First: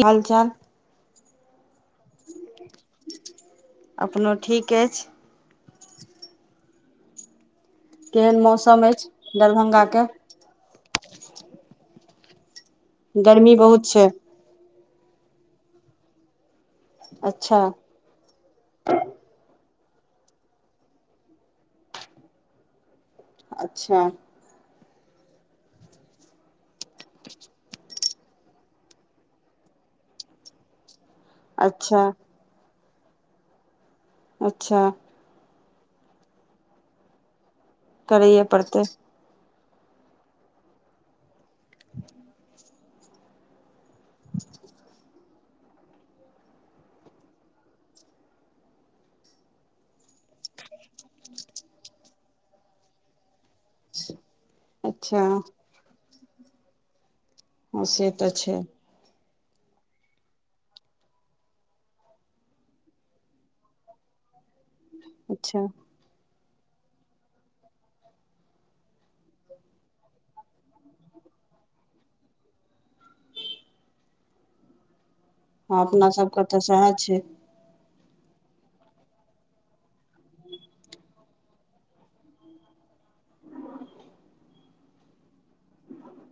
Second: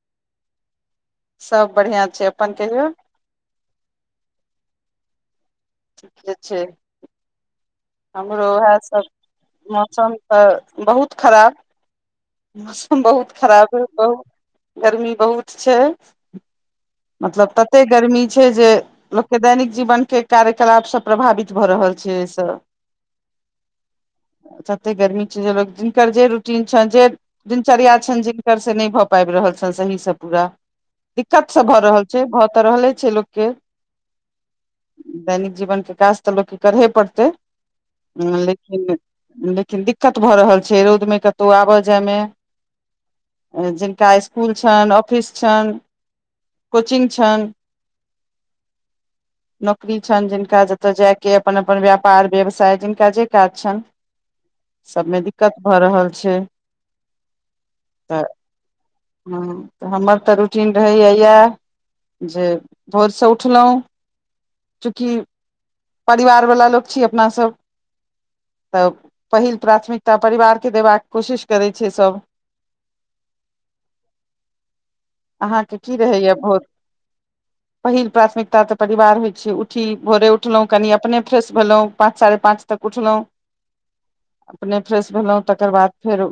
हाल चाल [inaudible] सब बड़ियाँ छै अपन कहियौ अपनो ठीक अछि ठीके छै केहन हमरो उएह मौसम सब अछि दरभंगा के मौसम तऽ बहुत खराब बहुत गर्मी खराब छै कहु गर्मी बहुत छै मतलब अच्छा तते गर्मी छै जे लोकके दैनिक जीवन के कार्यकलाप सब प्रभावित भऽ रहल छै एहिसँ अच्छा जते गर्मी छै लोक जिनकर जे रूटीग छनि जे दिनचर्या छनि जिनकर से नै भऽ पाबि रहल छनि सहीसँ पूरा दिक्कत सब भऽ अच्छा रहल छै भऽ तऽ रहले छै लोकके अच्छा दैनिक जीवन प्रकाश तऽ लोकके करहे पड़तै करैए पड़तै लेकिन लेकिन दिक्कत भऽ रहल छै रोदमे कतौ आबय जायमे ज का इस्कुल छनि ऑफिस छनि कोचिंग छनि नौकरी छनि जिनका जतय जाय के अपन अपन व्यापार व्यवसाय जिनका जे काज छनि सबमे अच्छा दिक्कत हँ भऽ रहल छै हूम से तऽ छै हँ तऽ हमर तऽ रूटीन रहैए इएह जे भोरसँ उठलौं चूँकि अच्छा परिवार वला लोक छी अपनासब तऽ पहिल प्राथमिकता परिवारके देबाक कोशिश करै छीयै सब अहाँके हँ की अपना रहैया सबके तऽ बहुत सएह छै पहिल प्राथमिकता तऽ परिवार होइ छै उठी भोरे उठलौ कनि अपने फ्रेश भेलौं पाँच साढ़े पाँच तक उठलौं अपने फ्रेश भेलौं तकर बाद फेर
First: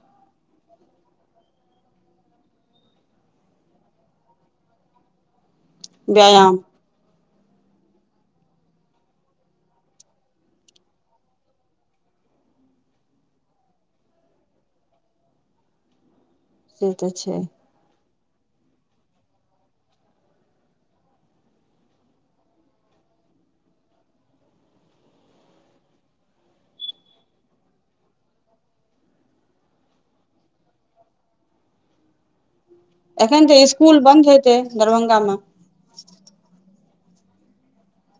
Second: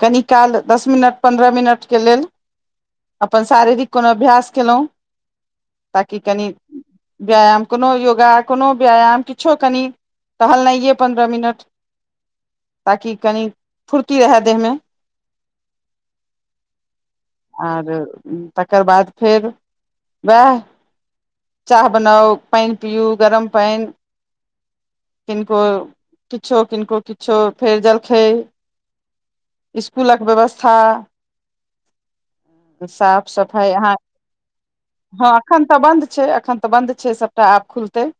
कनि काल दस मिनट पन्द्रह मिनटके लेल अपन शारीरिक कोनो अभ्यास केलौं ताकि कनि व्यायाम व्यायाम कोनो योगा कोनो व्यायाम किछो कनि टहलनाइये पन्द्रह मिनट ताकि कनि फुर्ती रहए देहमे से तऽ छै आर तकर बाद फेर वएह चाह बनाउ पानि पियू गरम पानि किनको किछो किनको किछो फेर जलखैय इस्कुलक व्यवस्था साफ एखन तऽ सफाइ अहाँ स्कुल बन्द हेतै दरभंगा मे हँ एखन तऽ बन्द छै एखन तऽ बंन्द छै सबटा आप खुलतै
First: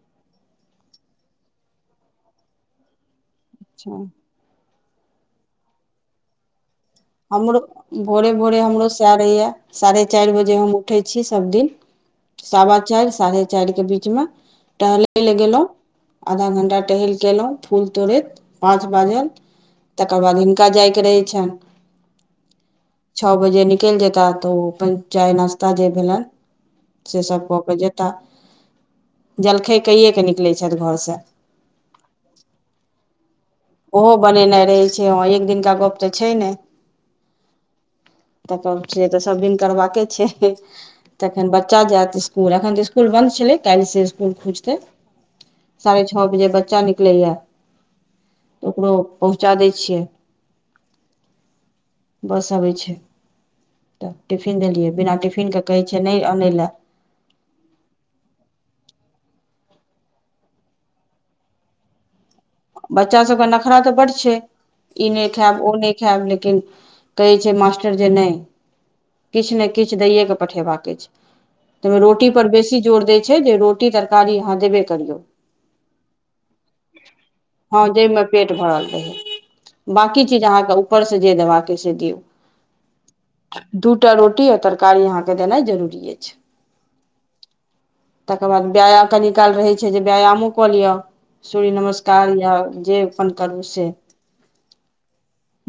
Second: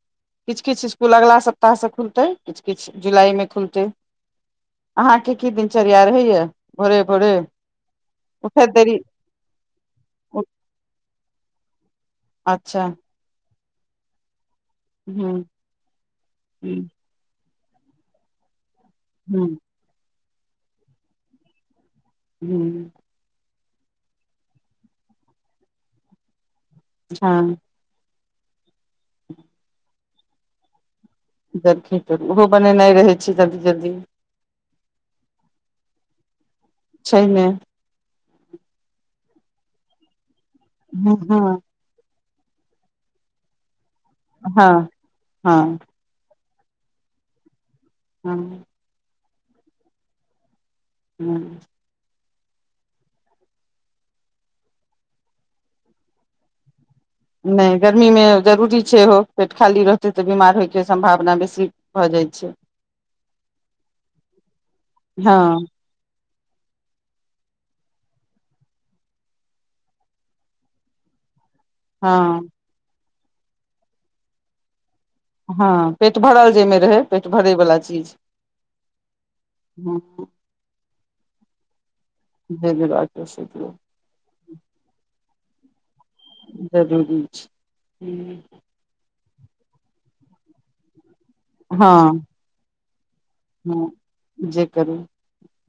किछ किछ इस्कुल अगला सप्ताह स खुलतै किछ किछ जुलाई मे फुलतैे अच्छा अहाँके की दिनचर्या रहै या भोरे भोरे हमरो भोरे भोरे उठैत हमरो देरी सएह रहैया साढ़े चारि बजे हम उठै छी सबदिन अच्छा सावाचारि साढ़े चार के बीच मे टहलै हूँ लए गेलौं आधा घंटा हूँ टहैल केे एलौं फूल तोड़ैत पाँच बाजल हूँ तकर बाद हिनका जायके रहै छनि हूँ छ बजे निकैल जेता तऽ ओ अपन चाय नास्ता जे भेलैन से सब हँ क के जेता तऽ जलखैए कयेऽक निकलै छथि घरसँ [unintelligible] ओहो बनेनाइ रहै छै जल्दी जल्दी ओहो बनेनाइ रहे छै ह एक दिनका गप तऽ छै ने छै नै [unintelligible] तऽ सब दिन करबा केँ छै हँ हँ तखन ब चा जैत इसकुल अखन तऽ इसकुल बन्द छलै काइल से इसकूल खुजते हँ हँ [inaudible] साढ़े छ बजे बच्चा निकले या हँ ओकरो पहुँचा दै छियै हूँ बस अबै छै तऽ टिफिन देलियै बिना टिफिन कऽ कहै छैै नै अनै लऽ नै गर्मी में जरूरी छै ओहो पेट खाली रहतै तऽ बीमार होय केँ सम्भावना बेसी भऽ जाइ छै बच्चा सब कऽ नखरा तऽ बड छै ई नै खैब हँ ओ नै खैब लेकिन कहै छै मास्टर जे नै किछ ने किछ दैए केँ पठेबाक अछि [inaudible] तैयमें रोटी हँ पर बेसी जोर देय छै जे रोटी रोटी तरकारी अहाँ देबे करियौ हँ पेट भरल जेमे रहे पेट भरे वला हऽ जैय म पेट भरल रहै हँ बकी चीज अहाँ कऽ ऊपर से जे देबाक कऽ से दियऔ [unintelligible] दू टा रोटी आ तरकारी अहाँ केँ देनाइ जरूरी यै जरूरी छै [unintelligible] व्याय कनी काल रहै छै जे व्यायामो कऽ लिअ सूर्य हँ नमस्कार या जे अपन करू से हँ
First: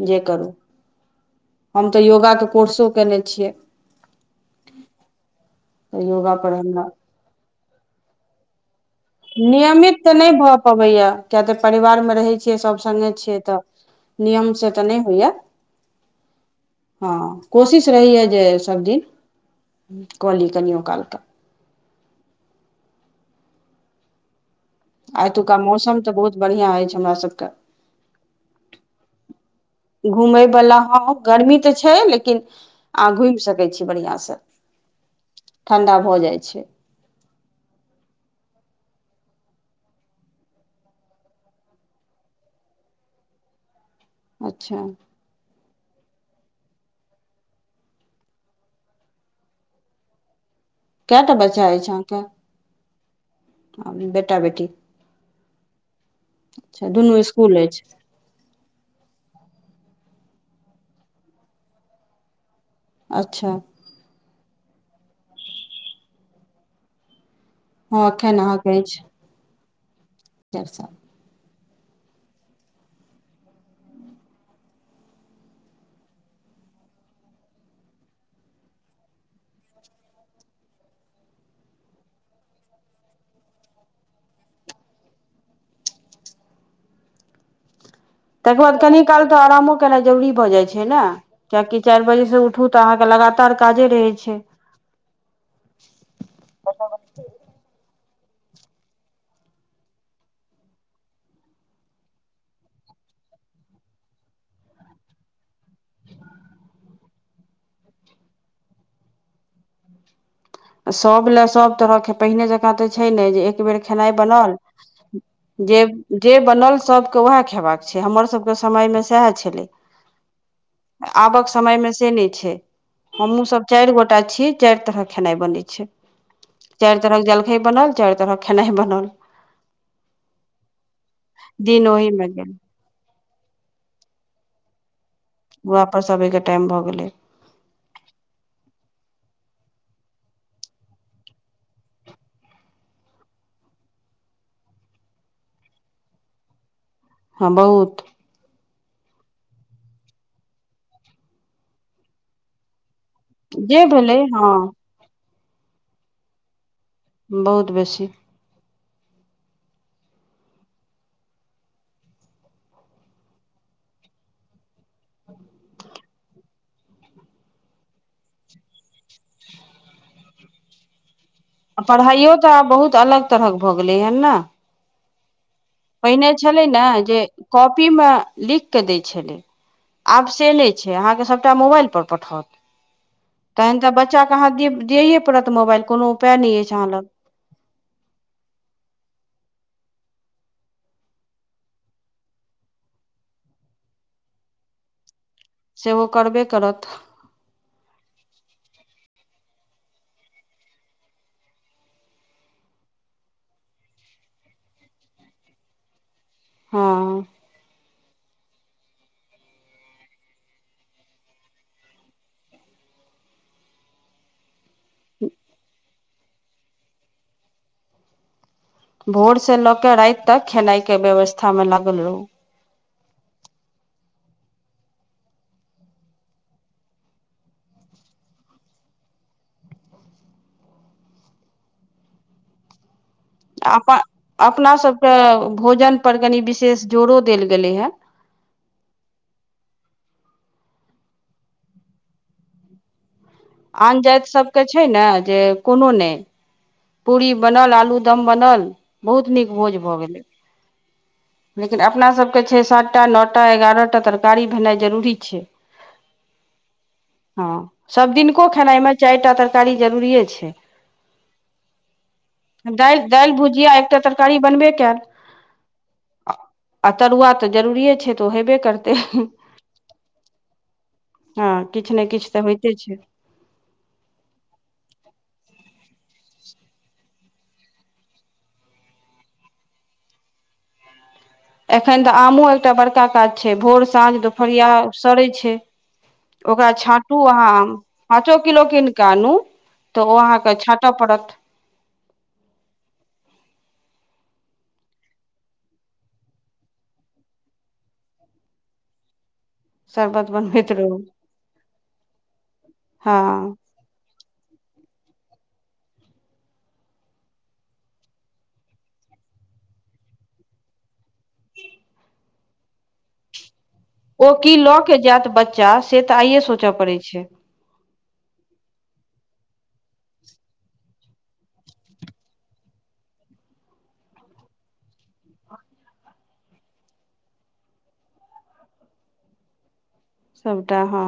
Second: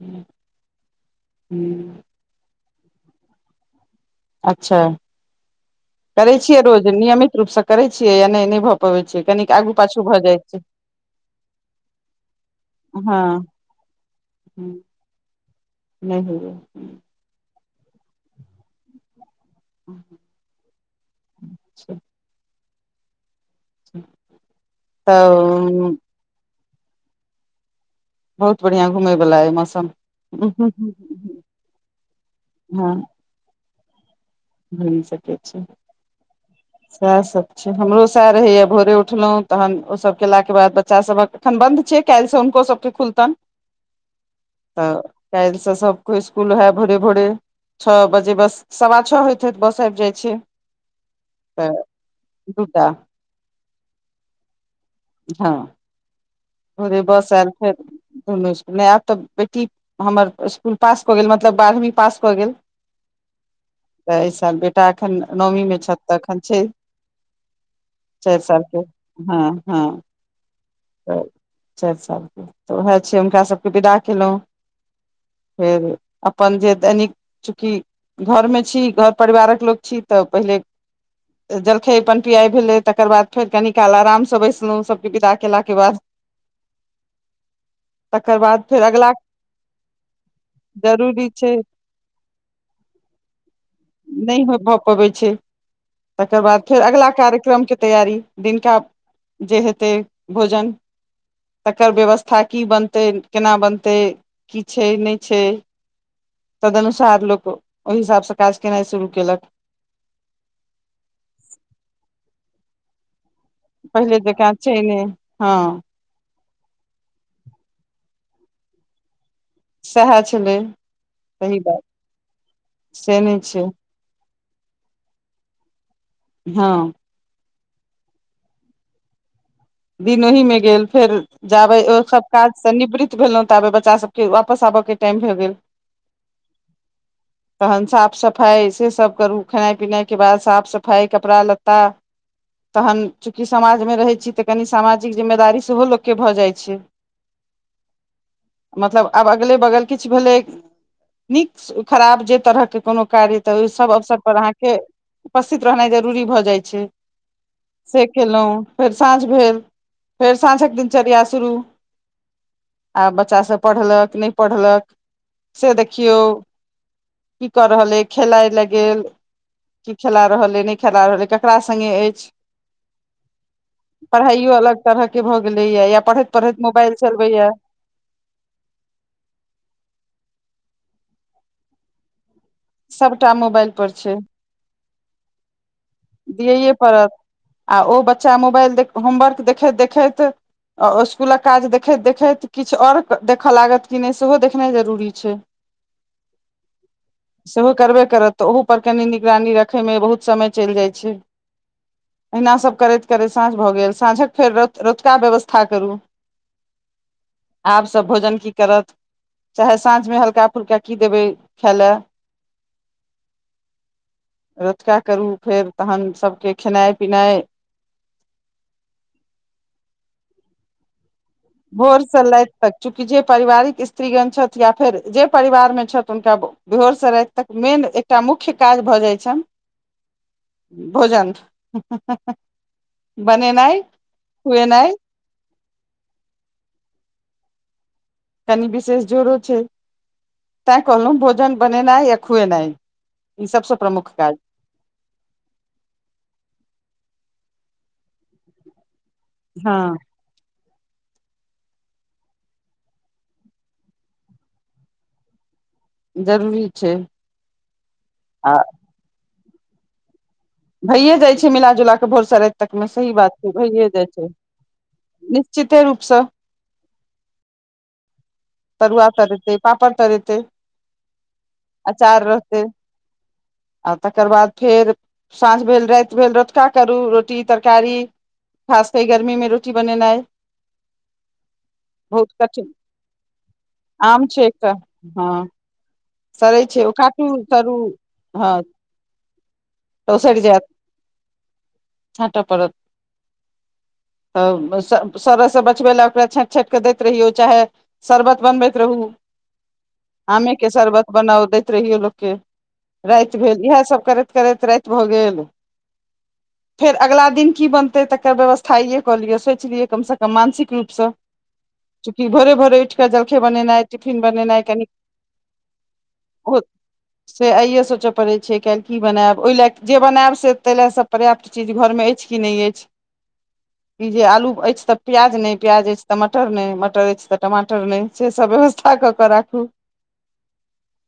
जे करू हम तऽ योगा कऽ कोर्सो कयने छियै अच्छा तऽ करे योगा पर छियै हमरा रोज नियमित रूप से करे छियै या नै नै भ भऽ पबै छियै कनीक आगू पाछू भऽ नै जाइ भऽ छै पबैय किया तऽ परिवार में रहै छियै सभ संगे हँ छियै तऽ नियम से तऽ नै होइय नै होइय हँ कोशिश रहैय जे सब दिन [inaudible] कऽ ली कनियो काल कऽ [unintelligible] [unintelligible] एतुका तऽ मौसम तऽ बहुत बढ़िआँ ऐछ हमरा सभ कऽ बहुत बढ़िया घुमै बला यऽ मौसम घुमै हँ बला ह गर्मी तऽ छै लेकिन अहाँ घुम सकै छी बढ़िआं स घुम सके छी ठण्डा भऽ जाइ छै सैह सब छै हमरो सैह रहैया भोरे उठलौ तहन ओसभ केला केँ बाद बच्चा सभ हक एखन बन्द छै काइल से हुनको सब केँ खुलतन [inaudible] अच्छा काइल स सब कोई इसकुल ओहै भोरे भोरे छ बजे बस सवा छ होइत हो तऽ बस आइब जाइ छै कैटा बच्चा तऽ ऐछ अहाँ दूटा केँ [inaudible] बेटा बेटी हँ अच्छा भोरे दुनू बस ऐल इसकुल फेर अछि [unintelligible] आब तऽ बेटी हमर इस्कुल पास कऽ गेल मतलब बारहवीं पास कऽ गेल अच्छा तऽ एहि साल बेटा एखन नमी मे छथि तऽ एखन छै हँ एखन चारि सालके हँ हँ चैरसा त चारि सालके तऽ उएह छै हुनका सबके विदा केलौं फेर अपन जे दैनिक चुकि घरमे छी घर परिवारक लोक छी तऽ पहिले जलखै पैन पियाय भेलै तकर बाद फेर कनी काल आराम स बैसलौं सबके विदा केला के बाद तकर बाद कनि काल तऽ आरामो केनाइ जरूरी भऽ जाइ छै ने जरूरी छै कियाकि चारि बजेसँ उठू तऽ अहाँके लगातार काजे रहै छै अबै छै तकर बाद फेर अगिला कार्यक्रम के तैयारी दिनका जे हेतै भोजन तकर व्यवस्था की बनतै केना बनतै की छै नै छै तदनुसार लोक ओहि हिसाबसँ काज केनाइ शुरू केलक सब लए सब तरह के पहिने जकाँ तऽ छै ने जे एक एक बेर खेनाइ पहिले जकाँ बनल छै ने हँ जे जे बनल सब के वएह खेबाक छै हमर सब के समय मे सएह छलै सएह छलै आबक सही बात समय मे से नै छै से नहि हमु छै सब चारि गोटा छी चारि तरह खेनाइ बनै छै हँ तरहक जलखइ बनल चारि तरह खेनाइ बनल दिन ओहिमे गेल फेर जाबे दिन ओ सब ओहिमे काज गेल स निवृत भेलौं ताबेत बच्चा सबके वापस आबऽ के टाइम भए गेल वापस अबै के टाइम भऽ गेलै तहन साफ सफाइ से सब करू खेनाइ पिनाइ के बाद साफ सफाइ कपड़ा लत्ता तखन चूँकि समाजमे रहै छै तऽ कनि सामाजिक जिम्मेदारी सेहो लोकके भऽ जाइ छै हँ बहुत मतलब आब अगले बगल किछु भेलैक नीक खराब जे तरहके कोनो कार्य तऽ ओहि जे सब अवसर भेलै पर हँ अहाँके उपस्थित रहनाइ जरूरी भऽ जाइ छै बहुत बेसी से केलौं फेर साँझ भेल फेर साँझक दिनचर्या शुरू आब बच्चा सब पढ़लक कि नै पढ़लक से देखियौ की कर रहल अई खेलाय ला गेल की खेला रहल अई नै खेला रहल अई क आ पढ़ाइयो तऽ आब बहुत अलग तरहक भऽ गेलै हेन ने तरह के भऽ गेलै या या पढ़ैत पढ़ैत मोबाइल चलबै या [unintelligible] मे लिख के दै छलै आब से नै छै अहाँके सबटा मोबाइल पर पठावत सभटा मोबाइल तहन पर तऽ छै बच्चा के अहाँ दि दियैए पड़त मोबाइल कोनो उपाय नहि दियैए अछि अहाँ लग पड़त आ ओ बच्चा मोबाइल देख होमवर्क देखैत देखैत आ इस्कुलक काज देखैत देखैत किछ आओर देखय लागत कि नै सेहो देखनाइ जरूरी छै से ओ करबे करत सेहो करबे करत तऽ ओहूपर कनि निगरानी रखयमे बहुत समय चलि जाइ छै अहिना सभ करैत करैत साँझ भऽ गेल साँझक फेर रो रोतुका व्यवस्था करू हँ आब सब भोजन की करत चाहे साँझ में हल्का फुल्का की देबै खैय लऽ [inaudible] रोतुका करू फेर तहन सभ केँ खेनाइ पिनाइ भोर से लऽ केँ राइत तक खेनाइ केँ व्यवस्था भोर स लाइत तऽ चूँकि जे परिवारिक स्त्रीगण छैथ या फेर जे परिवार में छैथ हुनका भोर स राइत तक मेन एकटा मुख्य काज भऽ जाइ छन भोजन [unintelligible] बनेनाइ आपन अपना खुएनाइ सभ कऽ भोजन पर कनि विशेष जोरो देल गेलै हऽ कनि विशेष जोरो छै [inaudible] तैं कहलौं भोजन बनेनै या खुसनै आन जैत सभ केँ छै न जे कोनो नै पूरी बनल आलू दम बनल बहुत नीक भोज हँ भऽ गेलै लेकिन अपना सब केँ छै सात टा नौ टा एगारह टा तरकारी भेनै जरूरी छै जरूरी छै [inaudible] हँ सभ दिनको आ खेनाइ म चाइर टा तरकारी जरूरिए छै भैए जाइ छै मिला जुला कऽ भोर स राइत तक म दालि सही दालि बात छै भुजिया भैए एकटा जाइ छै तरकारी बनबे कयल निश्चिते रूप स आ तरुआ तऽ जरूरीे छै तऽ ओ हेबे करतै तरुआ तरेतै पापड़ तरेतै हँ किछ नै अचार किछ तऽ रहतै होइते छै आ तकर बाद फेर साँझ भेल राइत भेल रतुका करू रोटी तरकारी खास केँ गर्मी में रोटी बनेनै [inaudible] एखन तऽ आमो एकटा बड़का काज छै भोर साँझ आम छै दुोपहरिया एकटा सड़ै हँ छै सड़ै ओकरा छै ओ छाँटू काटू अहाँ आम तरू पाँचो हँ किलो कीन कऽ आनू तऽ ओ अहाँ कऽ छाँट पड़त छाँट परत तऽ [unintelligible] सर बचबै लए ओकरा छाँट छाँट कऽ दैत रहियौ चाहे शरबत बनबैत रहू शरबत आमे के बनबैत रहू शरबत बनाउ दैत रहियौ लोक केँ [inaudible] राइत हँ भेल इहै सभ करैत करैत राइत भऽ गेल [unintelligible] फेर अगला दिन की बनतै तकर व्यवस्था आइए कऽ लियै सोचि लियै कम स कम मानसिक रूप स की भरे भरे उठी कऽ जलखै बनेनैय ओ की लऽ कऽ जैत बच्चा से तऽ आए सोच पड़ै छै से आइए सोच पड़ै छै काइल की बनैब ओइ लए जे बनैब से तैय लऽ से पर्याप्त चीज घर में ऐछ कि नै ऐछ [unintelligible] ई जे आलू ऐछ तऽ प्याज नै प्याज ऐछ तऽ मटर नै मटर ऐछ तऽ टमाटर नै से सब व्यवस्था कऽ कऽ राखू सबटा हऽ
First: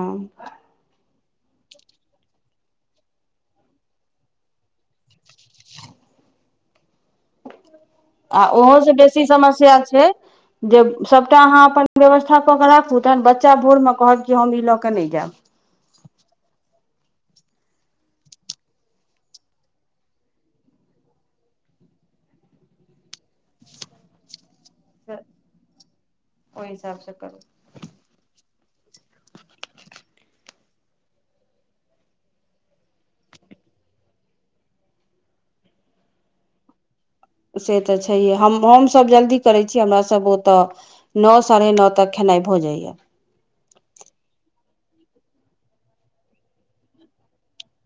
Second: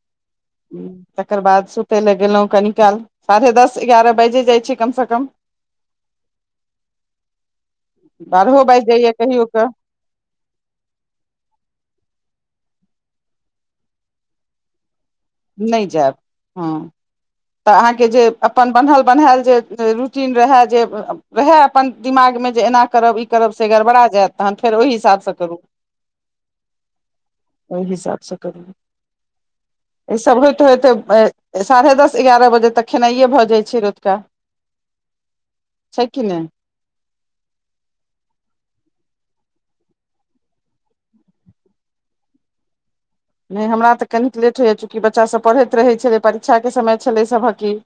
तकर बाद सुतै लऽ गेलौं कनी काल साढ़े दस एगारह बाजे जाइ छी कम स कम [inaudible] [inaudible] आ बारहो ओहो बाजि स जाइया बेसी कहियो कऽ समस्या छै जे सभटा अहाँ अपन व्यवस्था कऽ कऽ राखू तहन बच्चा भोर म कहत कि हम ई लऽ कऽ नै जाब नै जैब [inaudible] हऽ तऽ अहाँकेँ जे अपन बन्हल बन्हायल जे रूटीन रहै जे रहै अपन दिमागमे जे एना करब ई करब से गड़बड़ा जैत तहन फेर ओहि जायब हिसाबसँ करू ओहि हिसाबसँ करू ओहि हिसाबसँ करू ईसभ होइत - होइत ए साढ़े दस एगारह बजे तक खेनाइए भऽ जाइत छै रोतका छै कि नै से तऽ छैहे हम हमसभ जल्दी करै छी हमरासभ ओतऽ नो साढ़े नो तक खेनाइ भऽ जाइ यऽ नय हमरा तऽ कनिक लेट होइ यऽ चूँकि बच्चा सभ पढ़ैत रहै छलै परीक्षा केँ समय छलै सभहक की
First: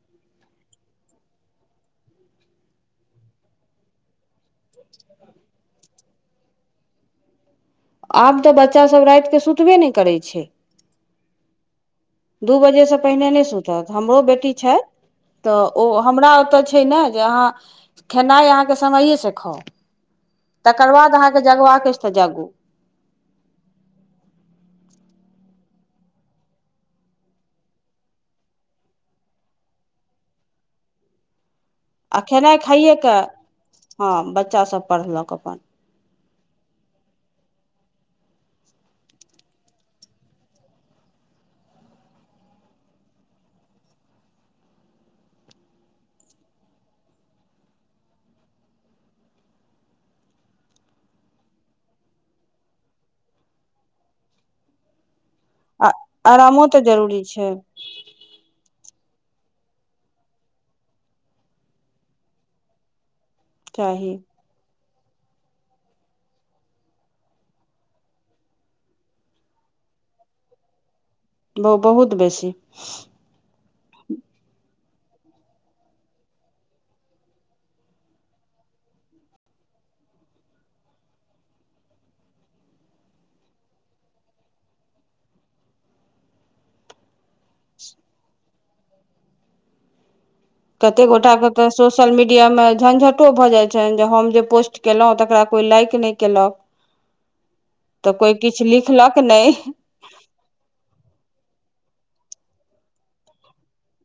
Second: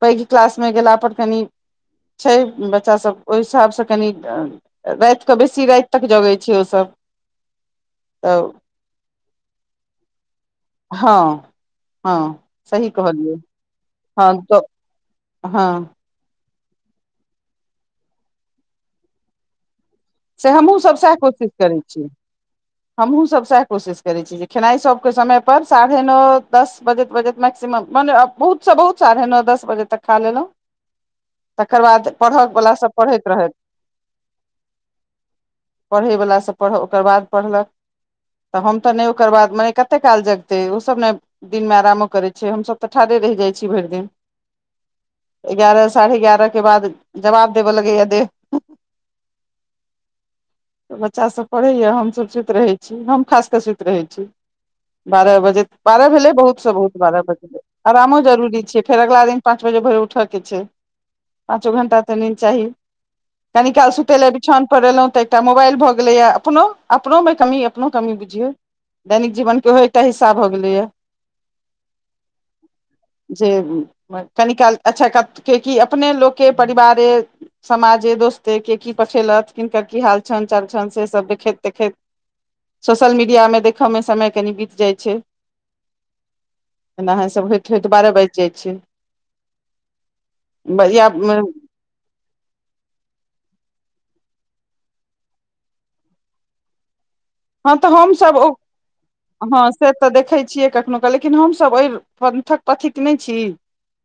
पैघ क्लास मे गेला पर कनि छै बच्चासभ ओहि हिसाबसँ कनि राइत कऽ बेसी राइत तक जगै छै ओसभ आब तऽ बच्चासभ राइत केँ सुतबे नय करै छै हँ हँ दू सही बजेसँ पहिने कहलियै नय सुतत हमरो हँ बेटी तऽ छै तऽ हँ ओ हमरा ओतऽ छै नऽ जे अहाँ खेनाइ अहाँकेँ समये सँ खाउ से हमहूँ सब तकर सएह बाद अहाँकेँ कोशिश करै जगबाक अछि छी तऽ जगू हमहूँ सभ सैह कोशिश करै छी जे खेनाइ सभ कऽ समय पर साढ़े नौ दस बजैत - बजैत मैक्सिमम मने बहुत सँ बहुत साढ़े नो दस बजे तक खा लेलहुँ तकर बाद आ पढ़क खेनाइ बला सब खाइएके पढ़ैत रहै हँ बच्चा सब पढ़लक अपन पढ़य वला सभ पढ़ै ओकर बाद पढ़लक तऽ हम तऽ नय ओकर बाद मने कतेक काल जगतै ओसभ नऽ दिन मे आरामो करै छै हमस तऽ ठाढ़े रहि जाइ छी भइर दिन एगारह साढ़े एगारह केँ बाद जवाब देबऽ लगैय देह तऽ बच्चासभ पढ़ै यऽ हमसभ सुइत रहै छी हम खास कऽ सुइत रहै छी बारह बजैत आ बारह भेलै बहुत आरामो सँ तऽ बहुत जरूरी बारह छै बजलै आरामो जरूरी छै फेर अगला दिन पाँच बजे भोरे उठऽ केँ छै पाँचो घंटा तऽ निंद चाही कनि काल चाही सुतै लऽ बिछाउन पर एलहुँ तऽ एकटा मोबाइल भऽ गेलैय अपनो अपनोमे कमी अपनो कमी बुझियौ दैनिक जीवन केँ ओहो एकटा हिस्सा भऽ गेलै यऽ ब - बहुत बेसी जे कनिकाल अच्छऽ क केँ की अपने लोक केँ परिवारे समाजे दोस्ते केँ की पठेलथ किनकर की हाल छैन चाल छैन से सब देखैत देखैत सोशल मीडियामे देखयमे समय कनी बीत जाइ छै एनाहे सभ होइत होइत बारह बैज जाइ छै तते गोटा या कऽ तऽ सोशल मीडियामे झंझटो भऽ जाइ छैन जे हम जे पोस्ट केलहुँ तकरा कोइ लाइक नय केलक हँ तऽ कोइ हमसभ ओ किछु लिखलक नहि हँ से तऽ देखै छियै कखनो कऽ लेकिन हमसभ पंथक पथिक नय छी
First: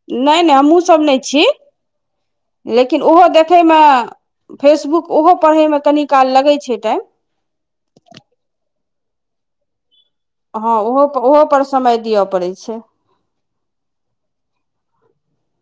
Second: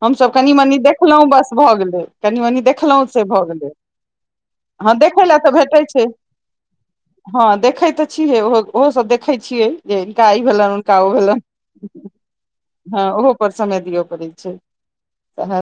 हमसभ नहि नहि कनि मनी हमहूँसभ नहि देखलहुँ छी बस भऽ गेलै कनि मनि लेकिन देखलहुँ से ओहो भऽ गेलै देखयमे हँ फेसबुक देखै ओहो लए तऽ पढ़ैमे भेटै छै कनि काल लगै छै टाइम हँ देखै तऽ छियै ओहो ओहो सब देखै छियै जे हिनका ई भेलैन हँ हुनका ओहो ओ भेलैन ओहो पर समय दिअ पड़ै छै हँ ओहो पर समय दियऽ पड़ै छै सएह